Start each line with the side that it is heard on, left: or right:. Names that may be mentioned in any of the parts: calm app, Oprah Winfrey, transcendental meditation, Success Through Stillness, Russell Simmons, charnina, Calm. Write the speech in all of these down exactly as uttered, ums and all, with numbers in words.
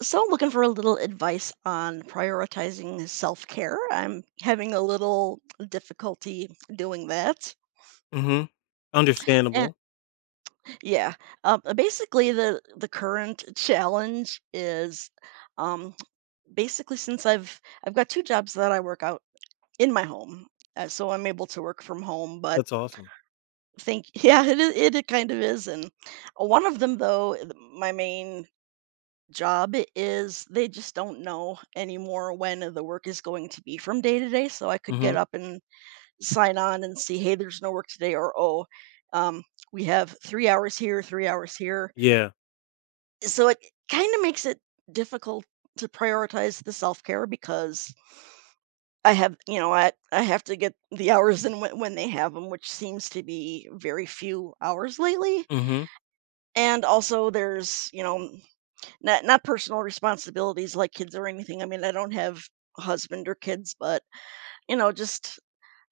right: So I'm looking for a little advice on prioritizing self-care. I'm having a little difficulty doing that.
left: Mhm.
right: And
left: Understandable.
right: yeah, um, basically the the current challenge is, um, basically since I've I've got two jobs that I work out in my home, uh, so I'm able to work from home. But
left: That's awesome.
right: think yeah, it i- it, it kind of is. And one of them though, th- my main job is they just don't know anymore when the work is going to be from day to day. So I could get
left: Mhm.
right: up and sign on and see, hey, there's no work today, or oh, um, we have three hours here, three hours here.
left: Yeah.
right: So it kind of makes it difficult to prioritize the self care because I have, you know, I, I have to get the hours in when, when they have them, which seems to be very few hours lately.
left: Mhm.
right: And also, there's, you know, Not not personal responsibilities like kids or anything. I mean, I don't have a husband or kids, but, you know, just,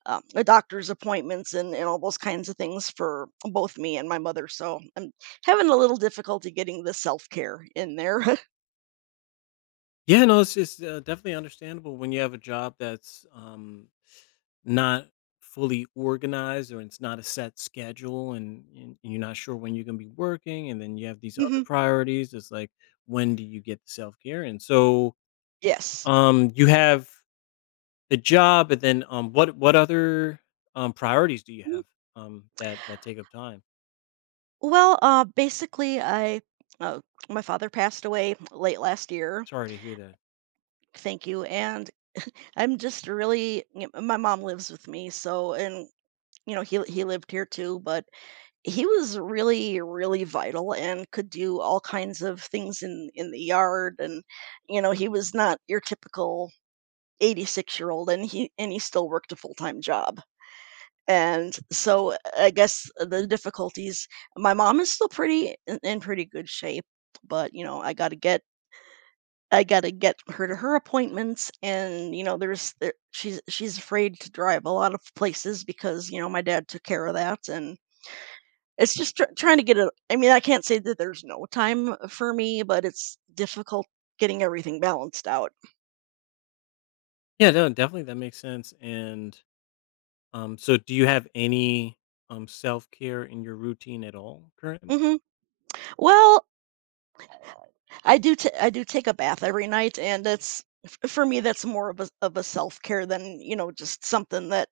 right: um, the doctor's appointments and and all those kinds of things for both me and my mother, so I'm having a little difficulty getting the self-care in there.
left: Yeah, no, it's it's, uh, definitely understandable when you have a job that's, um, not fully organized or it's not a set schedule and and you're not sure when you're gonna be working, and then you have these other
right: Mhm.
left: priorities. It's like, when do you get the self-care? And so,
right: Yes.
left: um, you have the job, and then, um, what what other, um, priorities do you
right: Mhm.
left: have, um, that that take up time?
right: Well, uh, basically, I uh, my father passed away late last year.
left: Sorry to hear that.
right: Thank you, and I'm just really y my mom lives with me, so and, you know, he he lived here too, but he was really really vital and could do all kinds of things in in the yard. And you know he was not your typical eighty-six year old, and he and he still worked a full-time job. And so uh, I guess the difficulties, my mom is still pretty in, in pretty good shape, but you know i got to get I got to get her to her appointments. And you know there's there, she's she's afraid to drive a lot of places because you know my dad took care of that. And it's just tr trying to get it. I mean, I can't say that there's no time for me, but it's difficult getting everything balanced out.
left: Yeah, no, definitely, that makes sense. And Um, so do you have any, um, self-care in your routine at all currently?
right: Mhm. Well, I do ta I do take a bath every night, and it's f for me, that's more of a of a self-care than, you know, just something that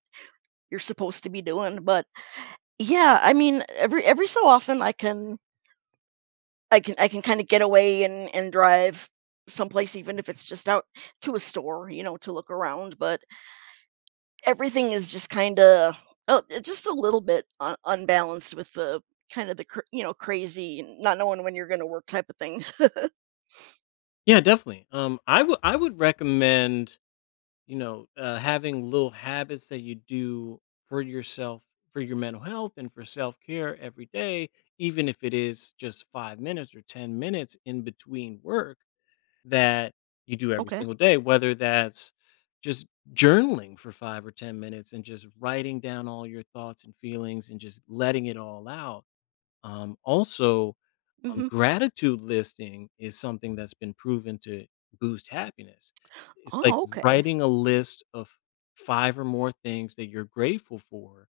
right: you're supposed to be doing. But yeah, I mean, every every so often, I can I can I can kinda get away and and drive someplace, even if it's just out to a store, you know, to look around. But everything is just kind of, oh, uh, just a little bit un- unbalanced with the kind of the cr- you know crazy and not knowing when you're going to work type of thing.
left: Yeah, definitely. Um, I would I would recommend, you know, uh, having little habits that you do for yourself, for your mental health and for self-care every day, even if it is just five minutes or ten minutes in between work that you do every
right: Okay.
left: single day, whether that's just journaling for five or ten minutes and just writing down all your thoughts and feelings and just letting it all out. Um, also, um,
right: Hmm.
left: gratitude listing is something that's been proven to boost happiness. It's like
right: Oh, okay.
left: writing a list of five or more things that you're grateful for,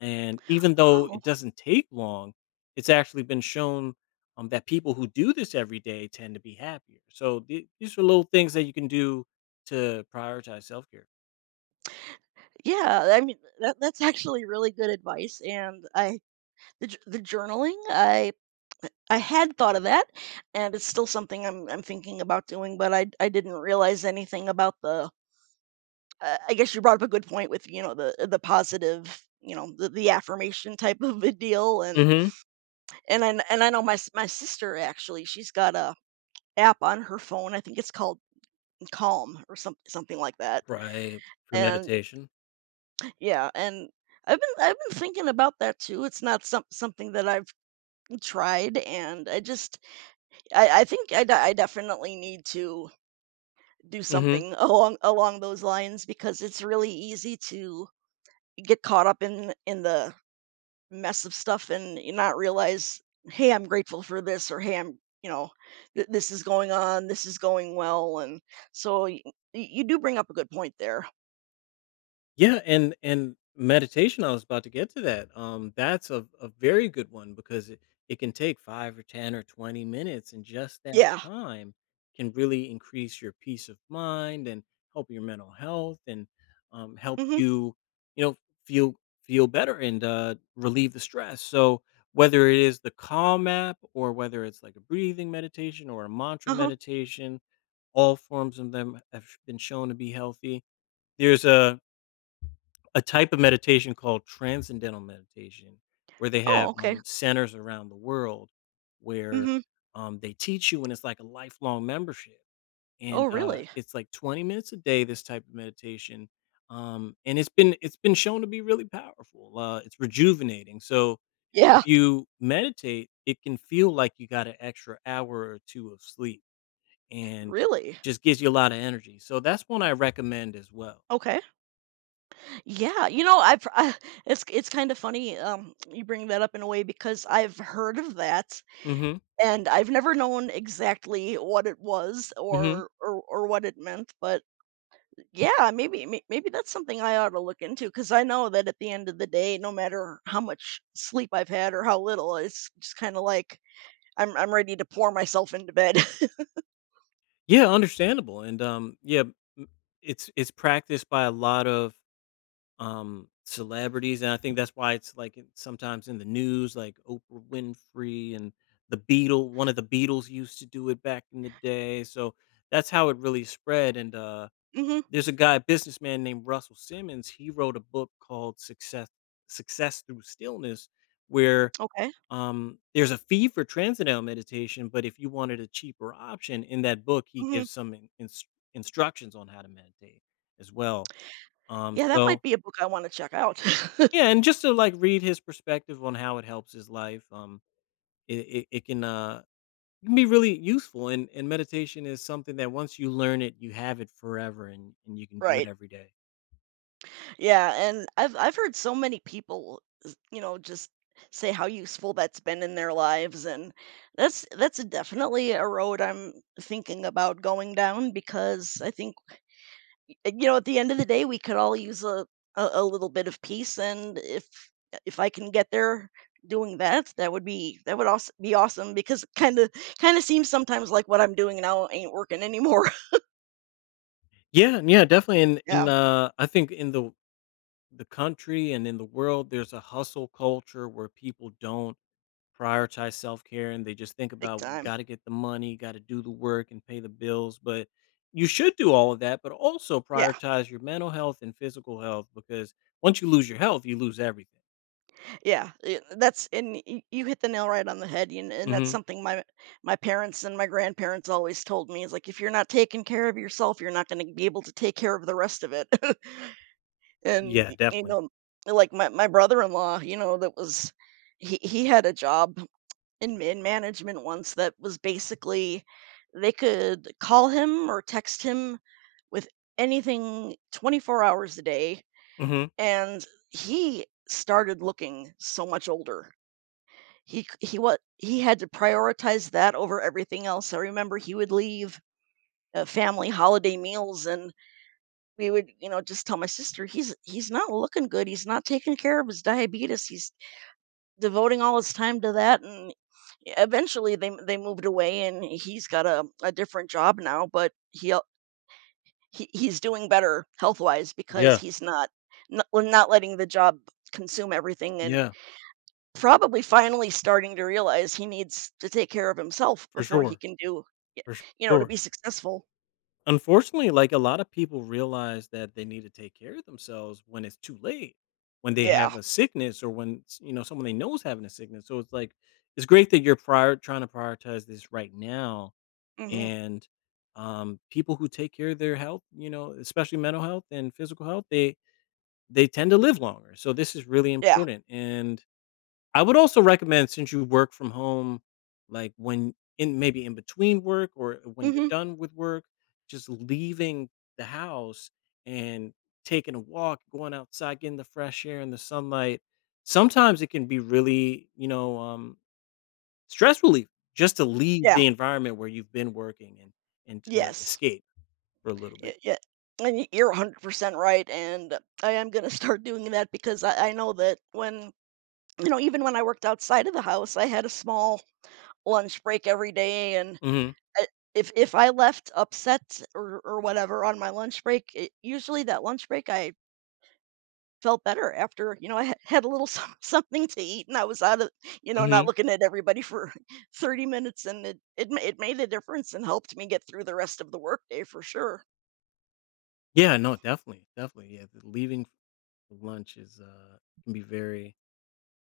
left: and even though
right: Oh,
left: it doesn't take long, it's actually been shown, um, that people who do this every day tend to be happier. So, the these are little things that you can do to prioritize self-care.
right: yeah. I mean, that, that's actually really good advice. And I the j- the journaling, I I had thought of that, and it's still something I'm I'm thinking about doing, but I I didn't realize anything about the. Uh, I guess you brought up a good point with you know the the positive, you know the, the affirmation type of a deal. and
left: Mhm.
right: And I kn and I know my s my sister actually, she's got a app on her phone, I think it's called Calm or something something like that,
left: Right, for
right: and
left: meditation.
right: yeah. And I've been I've been thinking about that too. It's not some something that I've tried, and I just I I think I de I definitely need to do
left: Mhm.
right: something along along those lines, because it's really easy to get caught up in in the mess of stuff and not realize, hey, I'm grateful for this, or hey, I'm, you know, th- this is going on, this is going well. And so y- y- you do bring up a good point there.
left: Yeah, and and meditation, I was about to get to that. Um, that's a, a very good one because it, it can take five or ten or twenty minutes, and just that
right: Yeah.
left: time can really increase your peace of mind and help your mental health and um, help
right: Mm-hmm.
left: you, you know, feel feel better and uh, relieve the stress. So whether it is the Calm app or whether it's like a breathing meditation or a mantra
right: Uh huh.
left: meditation, all forms of them have been shown to be healthy. There's a a type of meditation called transcendental meditation, where they
right: Oh,
left: have,
right: okay.
left: um, centers around the world where,
right: Mm-hmm.
left: um, they teach you, and it's like a lifelong membership,
right: Oh,
left: and, uh,
right: really?
left: it's like twenty minutes a day, this type of meditation, um, and it's been it's been shown to be really powerful. Uh, it's rejuvenating, so
right: Yeah.
left: if you meditate, it can feel like you got an extra hour or two of sleep and
right: Really?
left: just gives you a lot of energy, so that's one I recommend as well.
right: Okay. Yeah. You know, I've, I, it's, it's kind of funny. Um, you bring that up in a way because I've heard of that,
left: Mhm,
right: and I've never known exactly what it was,
left: mhm.
right: or, or, or what it meant. But yeah, maybe may- maybe that's something I ought to look into, because I know that at the end of the day, no matter how much sleep I've had or how little, it's just kind of like I'm I'm ready to pour myself into bed.
left: Yeah, understandable, and, um, yeah, m it's it's practiced by a lot of, um, celebrities, and I think that's why it's, like, in sometimes in the news, like, Oprah Winfrey and the Beatle one of the Beatles used to do it back in the day, so that's how it really spread, and, uh,
right: Hmm.
left: there's a guy, businessman named Russell Simmons. He wrote a book called Success Success Through Stillness, where
right: Okay.
left: um, there's a fee for transcendental meditation, but if you wanted a cheaper option, in that book, he
right: Hmm.
left: gives some in, ins- instructions on how to meditate as well. Um,
right: Yeah, that might
left: so
right: be a book I want to check out.
left: yeah, and just to like read his perspective on how it helps his life, um, it, it, it can uh it can be really useful. And and meditation is something that once you learn it, you have it forever, and and you can do it
right: Right.
left: every day.
right: Yeah, and I've I've heard so many people, s- you know, just say how useful that's been in their lives. And that's that's definitely a road I'm thinking about going down, because I think, and, you know, at the end of the day, we could all use a, a a little bit of peace. And if if I can get there doing that, that would be that would also be awesome, because kind of kind of seems sometimes like what I'm doing now ain't working anymore.
left: Yeah, yeah, definitely. And
right: Yeah,
left: and uh, I think in the the country and in the world, there's a hustle culture where people don't prioritize self-care and they just think
right: big
left: about
right: time.
left: got to get the money, got to do the work and pay the bills. But you should do all of that, but also
right: Yeah,
left: prioritize your mental health and physical health, because once you lose your health, you lose everything.
right: yeah, i- that's, and y- you hit the nail right on the head. and, and that's
left: Hmm.
right: something my my parents and my grandparents always told me, is like if you're not taking care of yourself, you're not going to be able to take care of the rest of it. And,
left: Yeah,
right: y you
left: definitely.
right: know, like, my my brother-in-law, you know, that was he he had a job in in management once that was basically they could call him or text him with anything twenty-four hours a day,
left: Hmm.
right: and he started looking so much older. He c he what He had to prioritize that over everything else. I remember he would leave, uh, family holiday meals, and we would, you know, just tell my sister, "He's he's not looking good, he's not taking care of his diabetes, he's devoting all his time to that," and eventually they they moved away and he's got a a different job now. But he al he he's doing better health-wise because
left: Yeah,
right: he's not, not well, not letting the job consume everything. And
left: yeah,
right: probably finally starting to realize he needs to take care of himself
left: for
right: before he
left: sure,
right: can do,
left: for su-
right: you know, to be
left: sure.
right: successful.
left: Unfortunately, like a lot of people realize that they need to take care of themselves when it's too late, when they
right: Yeah.
left: have a sickness or when s- you know someone they know is having a sickness. So it's like it's great that you're prior trying to prioritize this right now,
right: Mhm.
left: and um, people who take care of their health, you know, especially mental health and physical health, they they tend to live longer. So this is really
right: Yeah.
left: important. And I would also recommend, since you work from home, like when in maybe in between work or when you're
right: Mhm.
left: done with work, just leaving the house and taking a walk, going outside, getting the fresh air and the sunlight. Sometimes it can be really, you know, um, stress relief, just to leave
right: Yeah.
left: the environment where you've been working and and to
right: Yes.
left: escape for a little bit.
right: Y Yeah, and y you're one hundred percent right. And I am gonna start doing that, because I I know that when, you know, even when I worked outside of the house, I had a small lunch break every day. And
left: Mhm,
right: I, if if I left upset or or whatever on my lunch break, it usually that lunch break, I felt better after, you know, I ha had a little some something to eat, and I was out of, you know, not
left: mhm.
right: looking at everybody for thirty minutes. And it it ma it made a difference and helped me get through the rest of the workday for sure.
left: Yeah, no, definitely, definitely, yeah, the leaving for lunch is, uh can be very,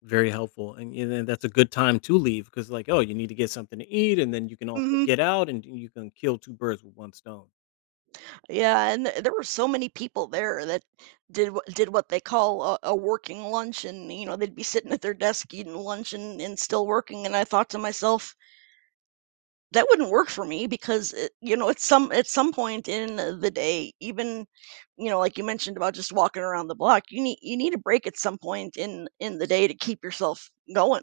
left: very helpful, and and then that's a good time to leave because, like, oh, you need to get something to eat, and then you can also
right: Mhm.
left: get out, and you can kill two birds with one stone.
right: Yeah, and th there were so many people there that did what did what they call a, a working lunch, and you know they'd be sitting at their desk eating lunch and, and still working. And I thought to myself, that wouldn't work for me because it, you know at some at some point in the day, even you know like you mentioned about just walking around the block, you need you need a break at some point in in the day to keep yourself going.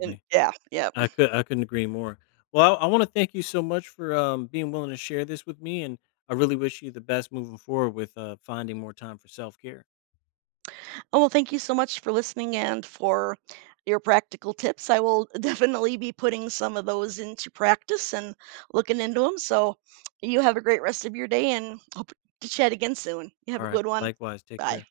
right: And yeah, yeah.
left: I could I couldn't agree more. Well, I wanna thank you so much for, um, being willing to share this with me, and I really wish you the best moving forward with, uh, finding more time for self-care.
right: Oh, well, thank you so much for listening and for your practical tips. I will definitely be putting some of those into practice and looking into them. So you have a great rest of your day and hope to chat again soon. You have a
left: Alright,
right: good one.
left: likewise, take
right: Bye.
left: care.